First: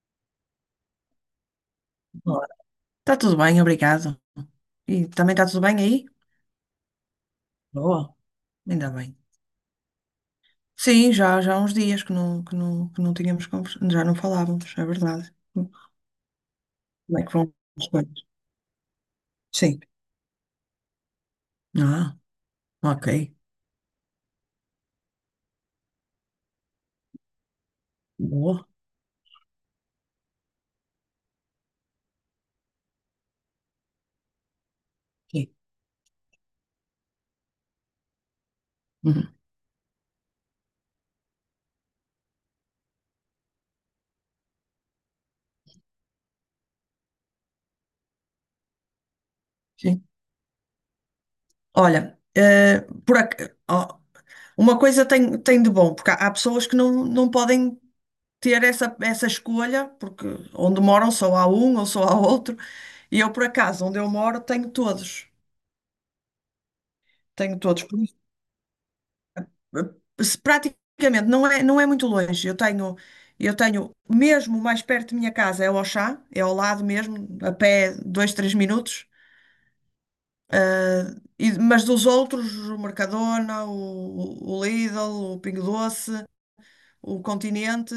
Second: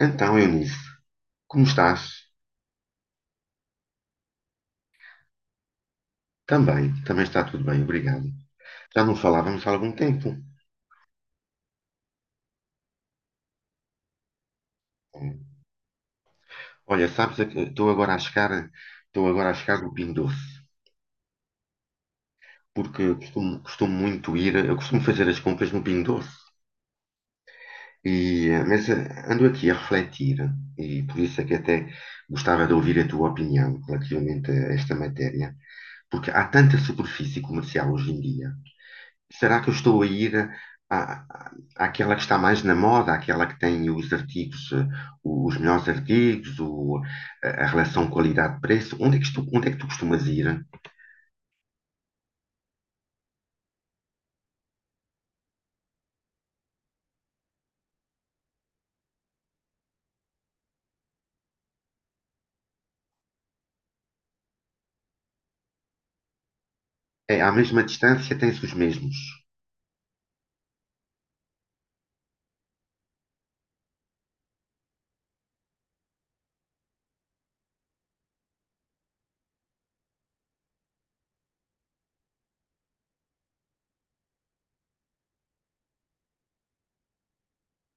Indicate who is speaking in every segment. Speaker 1: Então, Eunice, como estás?
Speaker 2: Olá. Está tudo bem, obrigado. E também está tudo bem aí?
Speaker 1: Também, está tudo bem,
Speaker 2: Boa,
Speaker 1: obrigado.
Speaker 2: ainda
Speaker 1: Já não
Speaker 2: bem.
Speaker 1: falávamos há algum tempo.
Speaker 2: Sim, já há uns dias que não tínhamos conversado, já não falávamos, é verdade. Como
Speaker 1: Olha,
Speaker 2: é que
Speaker 1: sabes,
Speaker 2: vão
Speaker 1: estou
Speaker 2: as
Speaker 1: agora a
Speaker 2: coisas?
Speaker 1: chegar, estou agora a chegar
Speaker 2: Sim.
Speaker 1: no Pingo Doce,
Speaker 2: Ah,
Speaker 1: porque
Speaker 2: ok.
Speaker 1: eu costumo muito ir, eu costumo fazer as compras no Pingo Doce. E,
Speaker 2: Boa.
Speaker 1: mas ando aqui a refletir, e por isso é que até gostava de ouvir a tua opinião relativamente a esta
Speaker 2: Sim.
Speaker 1: matéria, porque há tanta superfície comercial hoje em dia.
Speaker 2: Uhum.
Speaker 1: Será que eu estou a ir à, à- àquela que está mais na moda, àquela que tem os artigos, os melhores artigos, a relação qualidade-preço? Onde é que estou, onde é que tu
Speaker 2: Sim.
Speaker 1: costumas ir?
Speaker 2: Olha, ó, uma coisa tem de bom, porque há pessoas que não podem ter essa escolha, porque onde moram só há um ou só há outro, e eu, por acaso, onde eu moro, tenho todos.
Speaker 1: É, à
Speaker 2: Tenho
Speaker 1: mesma
Speaker 2: todos.
Speaker 1: distância tens os mesmos.
Speaker 2: Se praticamente não é muito longe. Eu tenho mesmo mais perto de minha casa é o Auchan, é ao lado mesmo, a pé 2, 3 minutos. Ah, mas dos outros, o Mercadona, o Lidl, o Pingo Doce, o Continente,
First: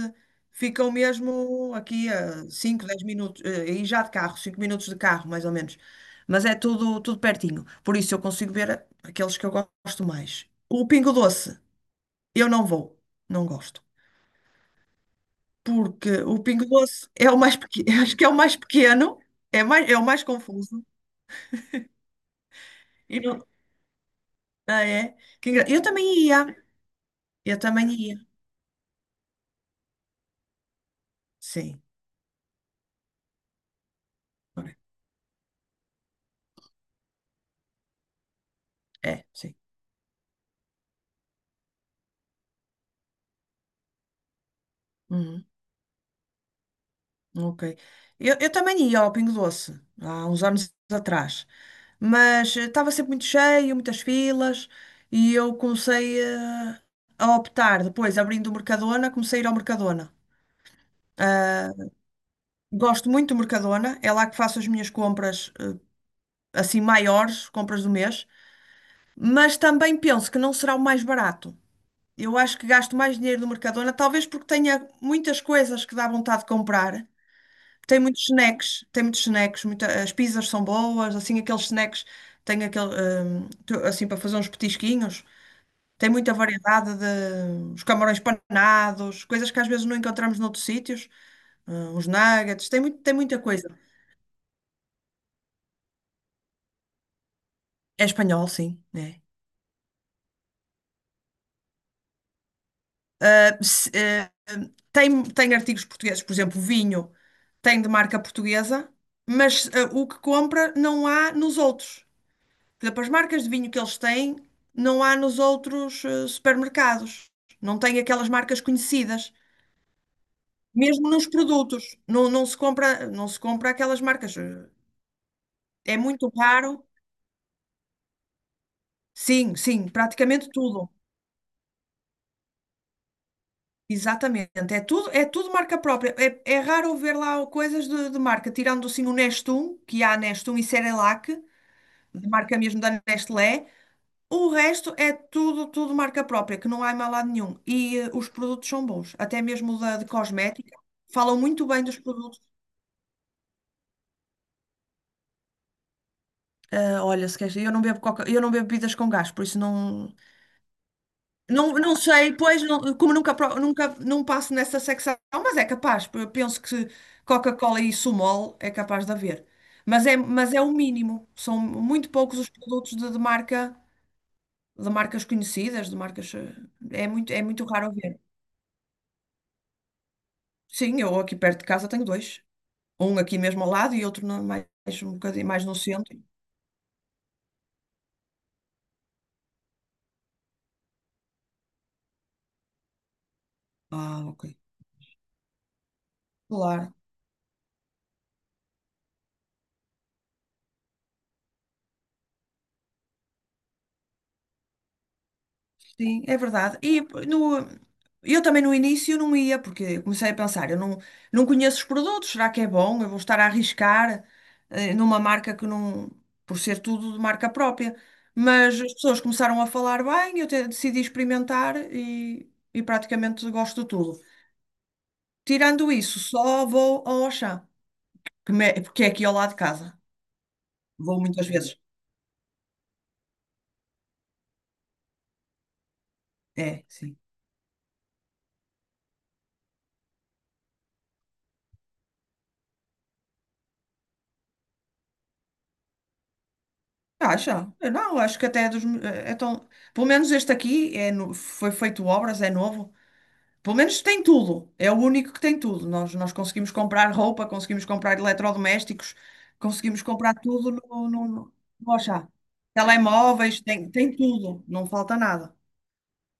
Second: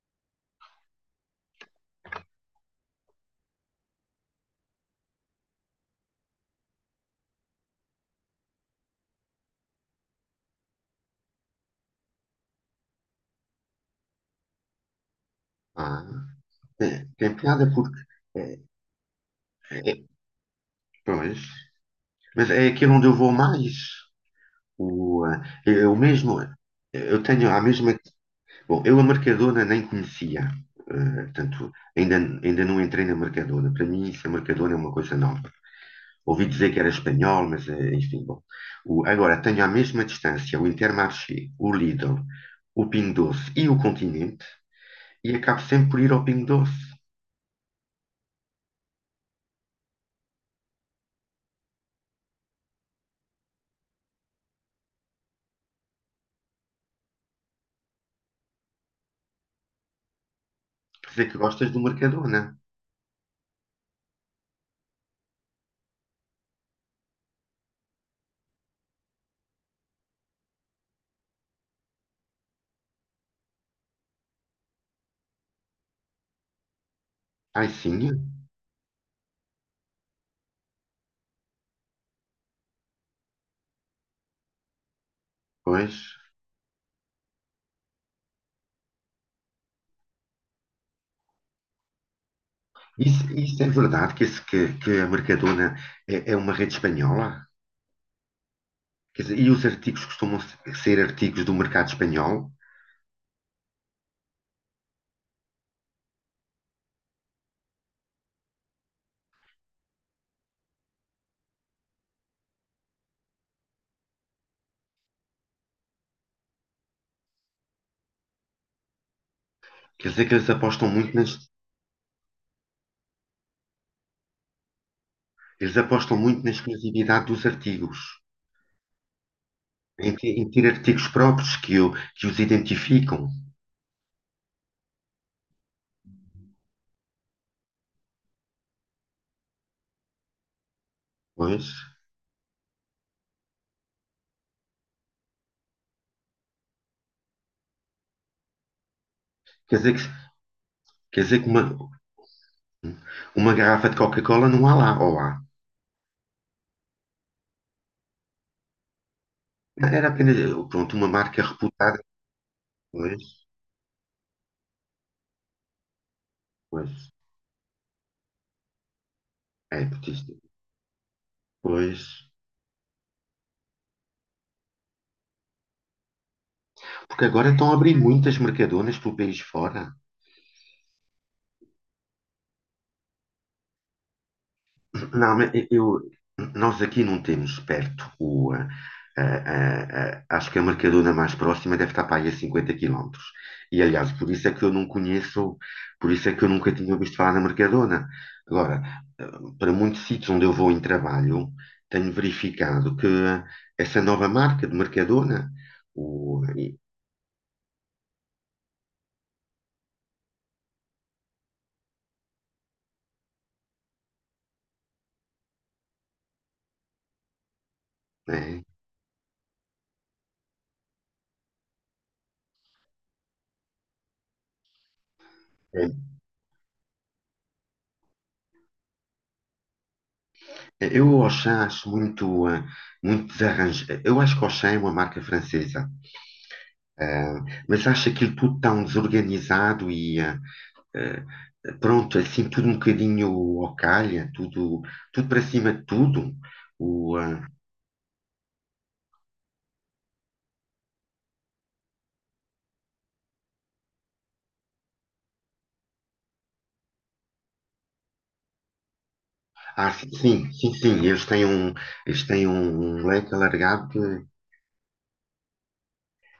Speaker 2: ficam mesmo aqui a 5, 10 minutos, e já de carro, 5 minutos de carro, mais ou menos. Mas é tudo, tudo pertinho. Por isso eu consigo ver aqueles que eu gosto mais. O Pingo Doce, eu não vou, não gosto.
Speaker 1: Ah,
Speaker 2: Porque o Pingo
Speaker 1: tem,
Speaker 2: Doce é
Speaker 1: tem
Speaker 2: o mais
Speaker 1: piada
Speaker 2: pequeno,
Speaker 1: porque.
Speaker 2: acho que é o mais
Speaker 1: eh,
Speaker 2: pequeno, é o
Speaker 1: é-
Speaker 2: mais confuso.
Speaker 1: Pois. Mas é aquele onde eu
Speaker 2: E
Speaker 1: vou
Speaker 2: não,
Speaker 1: mais.
Speaker 2: ah, é?
Speaker 1: O, eh,
Speaker 2: Eu
Speaker 1: eu
Speaker 2: também
Speaker 1: mesmo.
Speaker 2: ia,
Speaker 1: Eu tenho
Speaker 2: eu
Speaker 1: a
Speaker 2: também
Speaker 1: mesma.
Speaker 2: ia.
Speaker 1: Bom, eu a Mercadona nem conhecia, portanto,
Speaker 2: Sim,
Speaker 1: ainda, ainda não entrei na Mercadona. Para mim, isso, a Mercadona
Speaker 2: ok.
Speaker 1: é uma coisa nova. Ouvi dizer que era espanhol, mas enfim, bom.
Speaker 2: É,
Speaker 1: Agora,
Speaker 2: sim.
Speaker 1: tenho à mesma distância o Intermarché, o Lidl, o Pingo Doce e o Continente e
Speaker 2: Uhum,
Speaker 1: acabo sempre por ir ao Pingo Doce.
Speaker 2: ok. Eu também ia ao Pingo Doce, há uns anos atrás, mas estava sempre muito cheio, muitas filas, e eu comecei a optar, depois abrindo o Mercadona, comecei a ir ao Mercadona.
Speaker 1: Quer dizer que gostas
Speaker 2: Ah,
Speaker 1: do Mercadona.
Speaker 2: gosto muito do Mercadona, é lá que faço as minhas compras assim maiores, compras do mês, mas também penso que não será o mais barato. Eu acho que gasto mais dinheiro no Mercadona, talvez porque tenha muitas coisas que dá vontade de comprar.
Speaker 1: Ai, sim, é.
Speaker 2: Tem muitos snacks, as pizzas são boas, assim aqueles snacks, tem aquele, assim para fazer uns petisquinhos. Tem
Speaker 1: Pois.
Speaker 2: muita variedade de os camarões panados, coisas que às vezes não encontramos noutros sítios, os nuggets, tem muito, tem
Speaker 1: Isso,
Speaker 2: muita
Speaker 1: isso
Speaker 2: coisa.
Speaker 1: é verdade que, que a Mercadona é uma rede espanhola?
Speaker 2: É espanhol, sim, né?
Speaker 1: Quer dizer, e os artigos costumam ser artigos do mercado espanhol?
Speaker 2: se- eh, tem artigos portugueses, por exemplo, vinho tem de marca portuguesa, mas o que compra não há nos outros. Por exemplo, as marcas de vinho que eles têm não há nos outros supermercados. Não tem aquelas marcas conhecidas.
Speaker 1: Quer dizer que
Speaker 2: Mesmo nos produtos, não se compra aquelas marcas.
Speaker 1: eles
Speaker 2: É
Speaker 1: apostam
Speaker 2: muito
Speaker 1: muito na
Speaker 2: raro.
Speaker 1: exclusividade dos artigos,
Speaker 2: Sim, sim,
Speaker 1: em
Speaker 2: praticamente
Speaker 1: ter
Speaker 2: tudo.
Speaker 1: artigos próprios que os identificam.
Speaker 2: Exatamente, é tudo marca própria. É raro ver lá coisas de marca, tirando assim o Nestum, que há Nestum e Cerelac,
Speaker 1: Pois,
Speaker 2: de marca mesmo da Nestlé. O resto é tudo, tudo marca própria, que não há em mais lado nenhum. E os produtos são bons, até mesmo
Speaker 1: quer dizer
Speaker 2: de
Speaker 1: que,
Speaker 2: cosmética.
Speaker 1: quer
Speaker 2: Falam
Speaker 1: dizer que
Speaker 2: muito bem
Speaker 1: uma,
Speaker 2: dos produtos.
Speaker 1: uma garrafa de Coca-Cola não há lá, ou há.
Speaker 2: Ah, olha, se queres, eu não bebo coca, eu não bebo bebidas com gás, por isso
Speaker 1: Era
Speaker 2: não.
Speaker 1: apenas, pronto, uma marca
Speaker 2: Não, não
Speaker 1: reputada.
Speaker 2: sei, pois, como
Speaker 1: Pois,
Speaker 2: nunca, nunca não passo nessa secção, mas é capaz, eu penso que
Speaker 1: pois,
Speaker 2: Coca-Cola e Sumol é capaz de haver.
Speaker 1: é,
Speaker 2: Mas
Speaker 1: porque
Speaker 2: é, mas é o mínimo, são muito
Speaker 1: pois.
Speaker 2: poucos os produtos de marca, de marcas conhecidas, de marcas, é
Speaker 1: Porque
Speaker 2: muito, é
Speaker 1: agora
Speaker 2: muito
Speaker 1: estão a
Speaker 2: raro
Speaker 1: abrir
Speaker 2: ver.
Speaker 1: muitas mercadonas pelo país fora.
Speaker 2: Sim, eu aqui perto de casa tenho dois, um aqui mesmo ao lado e outro mais um
Speaker 1: Não,
Speaker 2: bocadinho
Speaker 1: mas
Speaker 2: mais no
Speaker 1: eu,
Speaker 2: centro.
Speaker 1: nós aqui não temos perto o. ah, ah, ah, ah, acho que a Mercadona mais próxima deve estar para aí a 50 quilómetros. E aliás,
Speaker 2: Ah,
Speaker 1: por
Speaker 2: ok.
Speaker 1: isso é que eu não conheço, por isso é que eu nunca tinha
Speaker 2: Claro.
Speaker 1: ouvido falar na Mercadona. Agora, para muitos sítios onde eu vou em trabalho, tenho verificado que essa nova marca de Mercadona.
Speaker 2: Sim, é
Speaker 1: O,
Speaker 2: verdade. E no, eu também no início não ia, porque comecei a pensar, eu não conheço os produtos, será que é bom? Eu vou estar a arriscar numa marca que não, por ser tudo de marca própria.
Speaker 1: é,
Speaker 2: Mas as pessoas começaram a falar bem, eu decidi experimentar e praticamente gosto de tudo.
Speaker 1: é
Speaker 2: Tirando isso, só vou ao Auchan, porque é aqui ao lado de casa.
Speaker 1: Eu
Speaker 2: Vou
Speaker 1: o
Speaker 2: muitas
Speaker 1: Auchan
Speaker 2: vezes.
Speaker 1: acho muito, muito desarranjado. Eu acho que o Auchan é uma marca francesa,
Speaker 2: É, sim.
Speaker 1: ah, mas acho aquilo tudo tão desorganizado e ah, pronto, assim, tudo um bocadinho ao calha, tudo para cima de tudo. O, ah,
Speaker 2: Acha? Eu não, acho que até é dos. É tão. Pelo menos este aqui foi feito obras, é novo. Pelo menos tem tudo. É o único que tem tudo. Nós conseguimos comprar roupa, conseguimos comprar eletrodomésticos, conseguimos
Speaker 1: sim,
Speaker 2: comprar
Speaker 1: sim,
Speaker 2: tudo
Speaker 1: sim, sim,
Speaker 2: no,
Speaker 1: eles
Speaker 2: no,
Speaker 1: têm
Speaker 2: no,
Speaker 1: um,
Speaker 2: no
Speaker 1: eles
Speaker 2: Auchan.
Speaker 1: têm um um leque
Speaker 2: Telemóveis, tem
Speaker 1: alargado.
Speaker 2: tudo. Não falta nada.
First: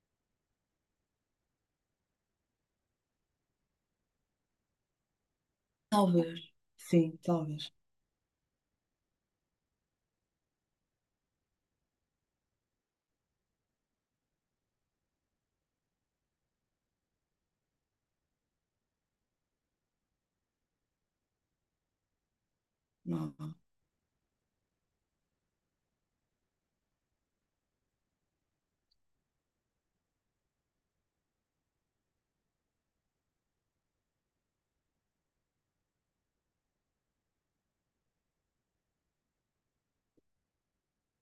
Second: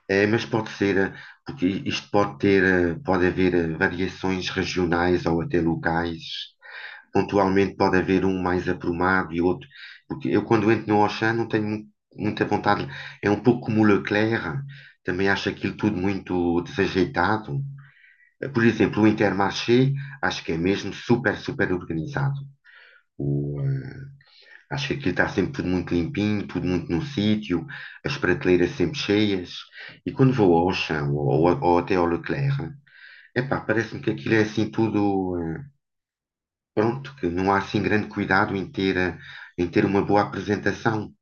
Speaker 1: É, mas pode ser, porque isto pode ter, pode haver variações regionais ou até locais.
Speaker 2: Talvez. Sim, talvez.
Speaker 1: Pontualmente pode haver um mais aprumado e outro. Porque eu quando entro no Auchan não tenho muita vontade. É um pouco como o Leclerc, também acho aquilo tudo muito desajeitado. Por exemplo, o Intermarché acho que é mesmo super, super organizado.
Speaker 2: Não, não.
Speaker 1: Acho que aquilo está sempre tudo muito limpinho, tudo muito no sítio, as prateleiras sempre cheias. E quando vou ao Auchan ou- até ao Leclerc, epá, parece-me que aquilo é assim tudo, pronto, que não há assim grande cuidado em ter uma boa apresentação.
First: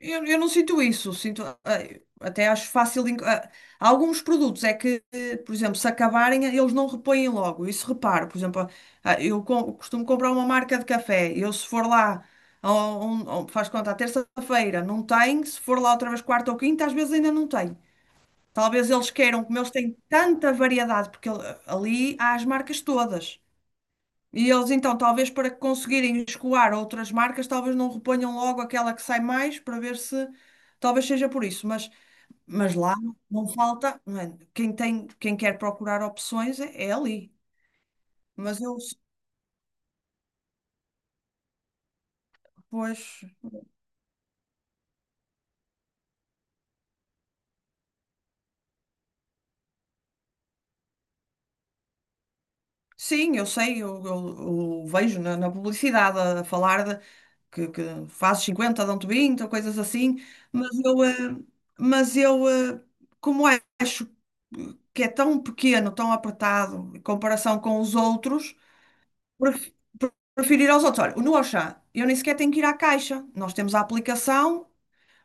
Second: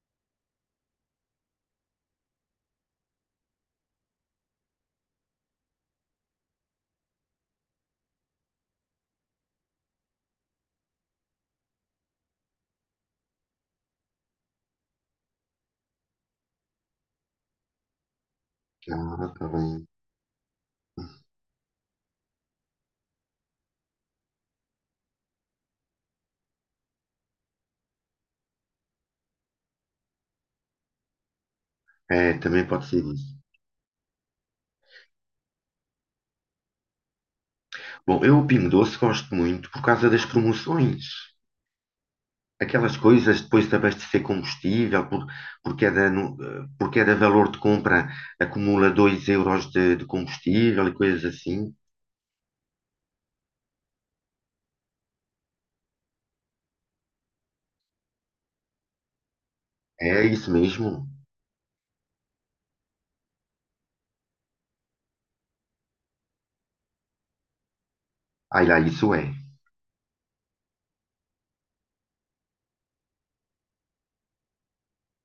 Speaker 2: Eu não sinto isso, sinto, até acho fácil. Há alguns produtos é que, por exemplo, se acabarem, eles não repõem logo. Isso reparo, por exemplo, eu costumo comprar uma marca de café. Eu, se for lá, faz conta, à terça-feira não tem, se for lá outra vez quarta ou quinta, às vezes ainda não tem. Talvez eles
Speaker 1: Ah,
Speaker 2: queiram,
Speaker 1: está
Speaker 2: como eles
Speaker 1: bem.
Speaker 2: têm tanta variedade, porque ali há as marcas todas. E eles então, talvez para conseguirem escoar outras marcas, talvez não reponham logo aquela que sai mais para ver se talvez seja por isso, mas,
Speaker 1: É, também
Speaker 2: mas
Speaker 1: pode
Speaker 2: lá
Speaker 1: ser isso.
Speaker 2: não falta, não é? Quem tem, quem quer procurar opções é ali.
Speaker 1: Bom, eu o
Speaker 2: Mas
Speaker 1: Pingo
Speaker 2: eu,
Speaker 1: Doce gosto muito por causa das promoções. Aquelas
Speaker 2: pois,
Speaker 1: coisas depois de abastecer combustível, por, cada, nu- por cada valor de compra acumula 2 euros de combustível e coisas assim.
Speaker 2: sim, eu sei, eu vejo na publicidade a falar que fazes 50, dão-te 20, ou coisas assim,
Speaker 1: É isso
Speaker 2: mas eu,
Speaker 1: mesmo?
Speaker 2: eh, mas eu, como acho que é tão pequeno, tão apertado em comparação com os outros,
Speaker 1: Ai lá, isso é.
Speaker 2: pref- prefiro ir aos outros. Olha, no Auchan, eu nem sequer tenho que ir à caixa. Nós temos a aplicação,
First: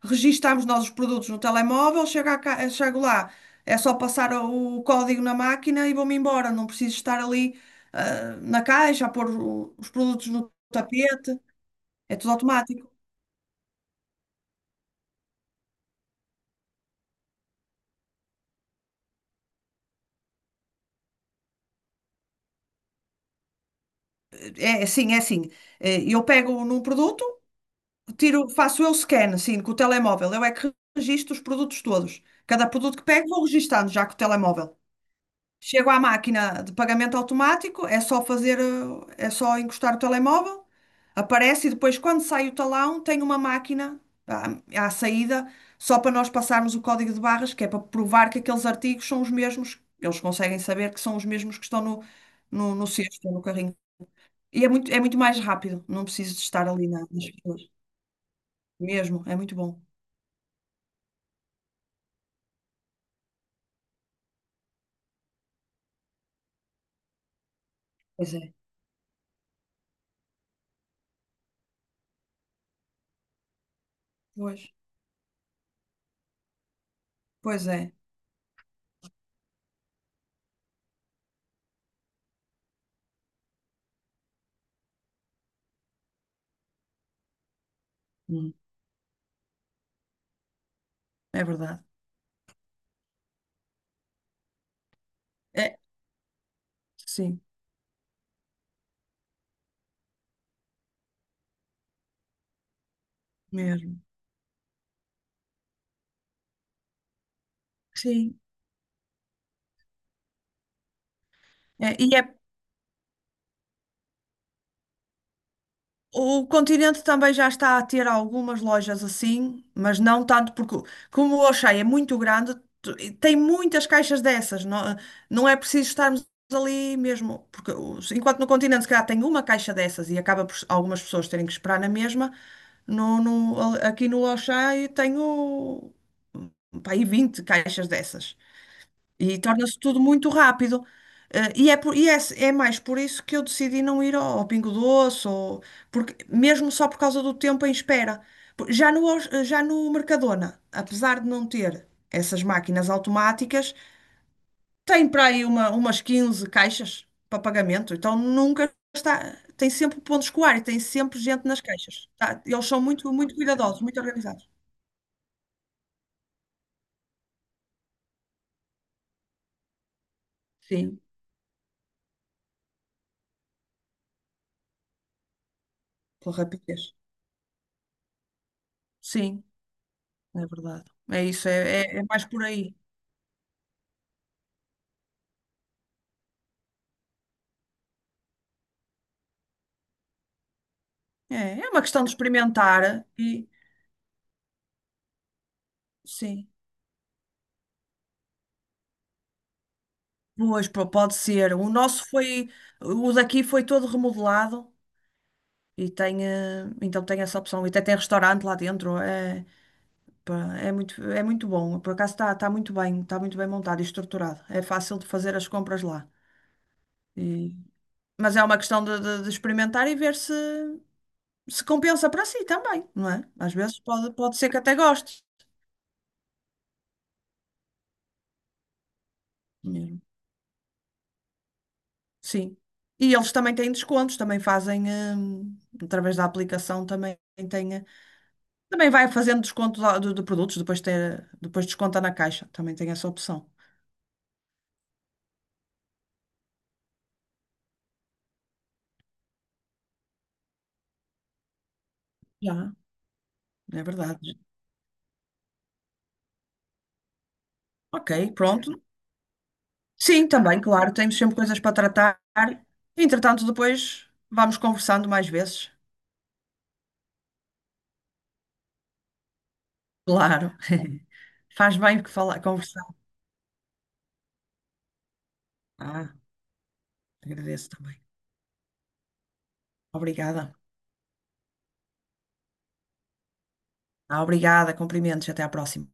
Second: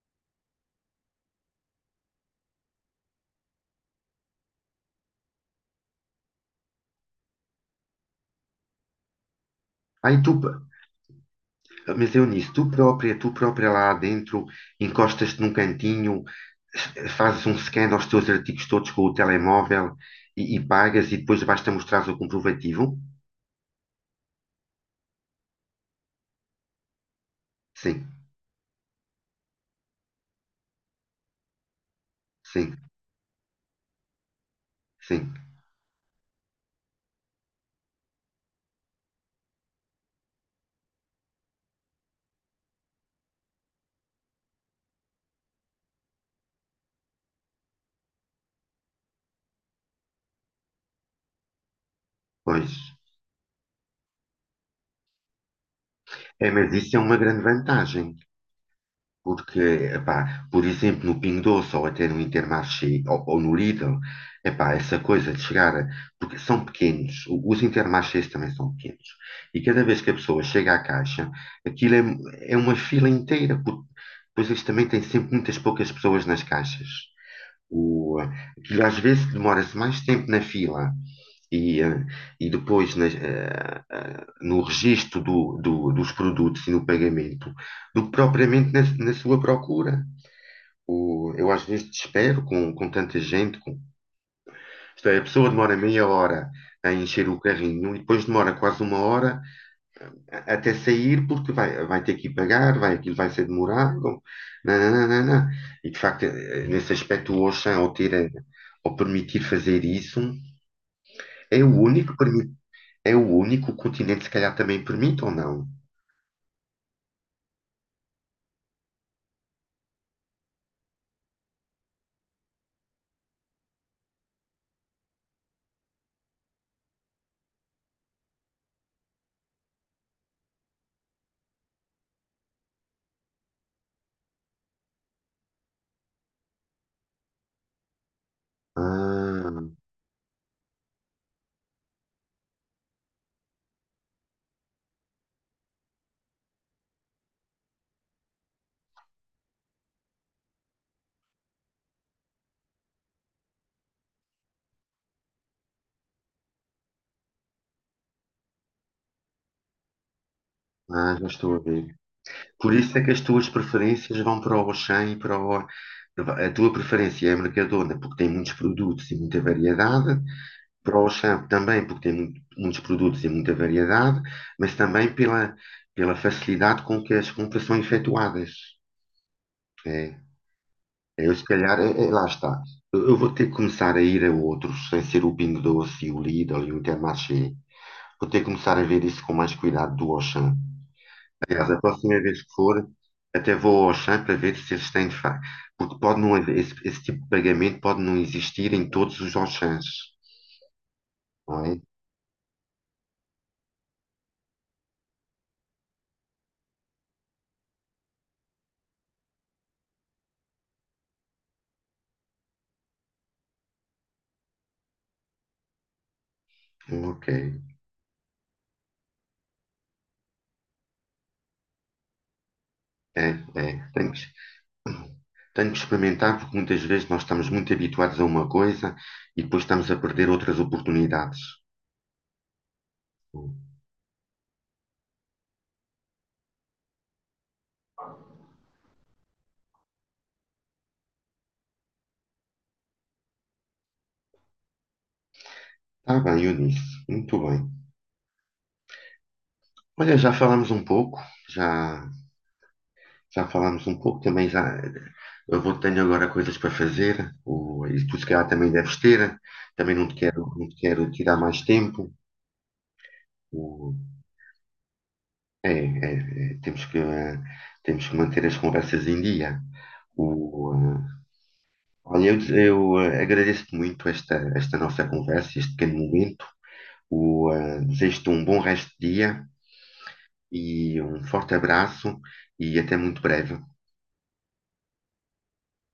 Speaker 2: registamos nós os produtos no telemóvel, chego, à ca- eh, chego lá, é só passar o código na máquina e vou-me embora. Não preciso estar ali, na caixa a pôr os
Speaker 1: Ai,
Speaker 2: produtos
Speaker 1: tu,
Speaker 2: no tapete.
Speaker 1: mas
Speaker 2: É
Speaker 1: eu
Speaker 2: tudo
Speaker 1: nisso, tu
Speaker 2: automático.
Speaker 1: própria, tu própria lá dentro, encostas-te num cantinho, fazes um scan aos teus artigos todos com o telemóvel e pagas e depois basta mostrar o comprovativo?
Speaker 2: É assim, é assim. Eu pego num produto,
Speaker 1: Sim,
Speaker 2: tiro, faço eu scan, sim, com o telemóvel. Eu é que registro os produtos todos. Cada
Speaker 1: sim,
Speaker 2: produto que pego, vou registando já com o telemóvel.
Speaker 1: sim,
Speaker 2: Chego à máquina de pagamento automático, é só encostar o telemóvel, aparece e depois, quando sai o talão, tem uma máquina à saída, só para nós passarmos o código de barras, que é para provar que aqueles artigos são os mesmos. Eles conseguem saber que são os mesmos que estão no
Speaker 1: pois.
Speaker 2: cesto, ou no carrinho. E é muito mais rápido, não preciso de
Speaker 1: É,
Speaker 2: estar
Speaker 1: mas
Speaker 2: ali
Speaker 1: isso é
Speaker 2: na-
Speaker 1: uma
Speaker 2: nas
Speaker 1: grande
Speaker 2: pessoas.
Speaker 1: vantagem.
Speaker 2: Mesmo, é muito
Speaker 1: Porque,
Speaker 2: bom.
Speaker 1: epá, por exemplo, no Pingo Doce ou até no Intermarché ou, no Lidl, epá, essa coisa de chegar, porque são pequenos, os Intermarchés
Speaker 2: Pois é.
Speaker 1: também são pequenos, e cada vez que a pessoa chega à caixa, aquilo é uma fila inteira, porque depois
Speaker 2: Pois,
Speaker 1: eles também têm sempre muitas poucas pessoas nas caixas.
Speaker 2: pois é.
Speaker 1: O, Aquilo às vezes demora-se mais tempo na fila e, eh, e depois no registro dos produtos e no pagamento, do que
Speaker 2: Hum,
Speaker 1: propriamente na sua procura.
Speaker 2: é
Speaker 1: Eu às
Speaker 2: verdade.
Speaker 1: vezes desespero com tanta gente. Isto é, a pessoa demora
Speaker 2: É,
Speaker 1: meia hora a encher o
Speaker 2: sim,
Speaker 1: carrinho e depois demora quase uma hora até sair porque vai ter que ir pagar, aquilo vai ser
Speaker 2: mesmo.
Speaker 1: demorado. Não, não, não, não, não. E de facto, nesse aspecto, o Auchan,
Speaker 2: Sim.
Speaker 1: ao permitir fazer isso, é o
Speaker 2: É, e
Speaker 1: único que
Speaker 2: é,
Speaker 1: permite. É o único Continente, se calhar, também permite ou não?
Speaker 2: O Continente também já está a ter algumas lojas assim, mas não tanto, porque como o Auchan é muito grande, e tem muitas caixas dessas, não é preciso estarmos ali mesmo, porque enquanto no Continente se calhar tem uma caixa dessas e acaba por algumas pessoas terem que esperar na mesma, aqui no Auchan eu tenho, pá, aí 20 caixas dessas. E torna-se
Speaker 1: Ah,
Speaker 2: tudo muito rápido. Eh, e é, por- e é, é mais por isso que eu decidi não ir ao, Pingo Doce, ou, porque, mesmo só por causa do tempo em espera. Já no Mercadona, apesar de não ter essas máquinas automáticas, tem para aí umas 15 caixas para pagamento. Então nunca está. Tem sempre o ponto de escoar e tem
Speaker 1: ah,
Speaker 2: sempre
Speaker 1: já
Speaker 2: gente
Speaker 1: estou a
Speaker 2: nas
Speaker 1: ver.
Speaker 2: caixas. Tá? Eles
Speaker 1: Por
Speaker 2: são
Speaker 1: isso é que
Speaker 2: muito,
Speaker 1: as
Speaker 2: muito
Speaker 1: tuas
Speaker 2: cuidadosos, muito
Speaker 1: preferências vão
Speaker 2: organizados.
Speaker 1: para o Auchan e para o. A tua preferência é a Mercadona, porque tem muitos produtos e muita variedade. Para o
Speaker 2: Sim,
Speaker 1: Auchan também, porque tem muitos produtos e muita variedade. Mas também pela
Speaker 2: pela
Speaker 1: facilidade
Speaker 2: rapidez.
Speaker 1: com que as compras são efetuadas.
Speaker 2: Sim,
Speaker 1: É.
Speaker 2: é verdade. É
Speaker 1: Eu, se
Speaker 2: isso, é
Speaker 1: calhar,
Speaker 2: é- é mais
Speaker 1: lá
Speaker 2: por
Speaker 1: está.
Speaker 2: aí.
Speaker 1: Eu vou ter que começar a ir a outros, sem ser o Pingo Doce, e o Lidl e o Intermarché. Vou ter que começar a ver isso com mais cuidado do Auchan.
Speaker 2: É,
Speaker 1: Aliás,
Speaker 2: é
Speaker 1: a
Speaker 2: uma questão de
Speaker 1: próxima vez que for,
Speaker 2: experimentar e
Speaker 1: até vou ao Auchan para ver se eles têm de facto. Porque pode não
Speaker 2: sim,
Speaker 1: haver, esse tipo de pagamento pode não existir em todos os Auchans,
Speaker 2: pois pô, pode ser.
Speaker 1: não
Speaker 2: O
Speaker 1: é?
Speaker 2: nosso foi, o daqui foi todo remodelado e então tem essa opção. E até tem restaurante lá dentro. É, pá, é muito bom. Por acaso está muito bem, está muito bem montado e estruturado. É fácil de fazer as compras lá.
Speaker 1: Ok.
Speaker 2: E- mas é uma questão de experimentar e ver se se compensa para si também, não é?
Speaker 1: É,
Speaker 2: Às vezes
Speaker 1: é. Tenho
Speaker 2: pode,
Speaker 1: que,
Speaker 2: pode ser que até goste.
Speaker 1: tenho que experimentar, porque muitas vezes nós estamos muito habituados a uma coisa e depois estamos a perder outras oportunidades.
Speaker 2: Sim. E eles também têm descontos, também fazem, hum, através da aplicação, também tem, também vai fazendo desconto lá de produtos, depois desconta na caixa, também tem essa opção.
Speaker 1: Tá bem, Eunice. Muito bem. Olha, já falamos um pouco, já,
Speaker 2: Já,
Speaker 1: já
Speaker 2: é
Speaker 1: falamos um
Speaker 2: verdade.
Speaker 1: pouco também, já eu vou tenho agora coisas para fazer, e tu se
Speaker 2: Ok,
Speaker 1: calhar também
Speaker 2: pronto.
Speaker 1: deves ter, também não te
Speaker 2: Sim,
Speaker 1: quero,
Speaker 2: também,
Speaker 1: não te
Speaker 2: claro,
Speaker 1: quero
Speaker 2: temos sempre
Speaker 1: tirar
Speaker 2: coisas
Speaker 1: mais
Speaker 2: para
Speaker 1: tempo.
Speaker 2: tratar. Entretanto,
Speaker 1: O,
Speaker 2: depois vamos conversando mais
Speaker 1: é,
Speaker 2: vezes.
Speaker 1: é, é, Temos que manter as conversas em dia.
Speaker 2: Claro.
Speaker 1: O, eh,
Speaker 2: Faz bem que
Speaker 1: Olha,
Speaker 2: falar, conversar.
Speaker 1: agradeço-te muito esta nossa conversa, este pequeno
Speaker 2: Ah,
Speaker 1: momento.
Speaker 2: agradeço também.
Speaker 1: Desejo-te um bom resto de dia.
Speaker 2: Obrigada.
Speaker 1: E um forte abraço e até muito breve.
Speaker 2: Ah, obrigada, cumprimentos, até à próxima.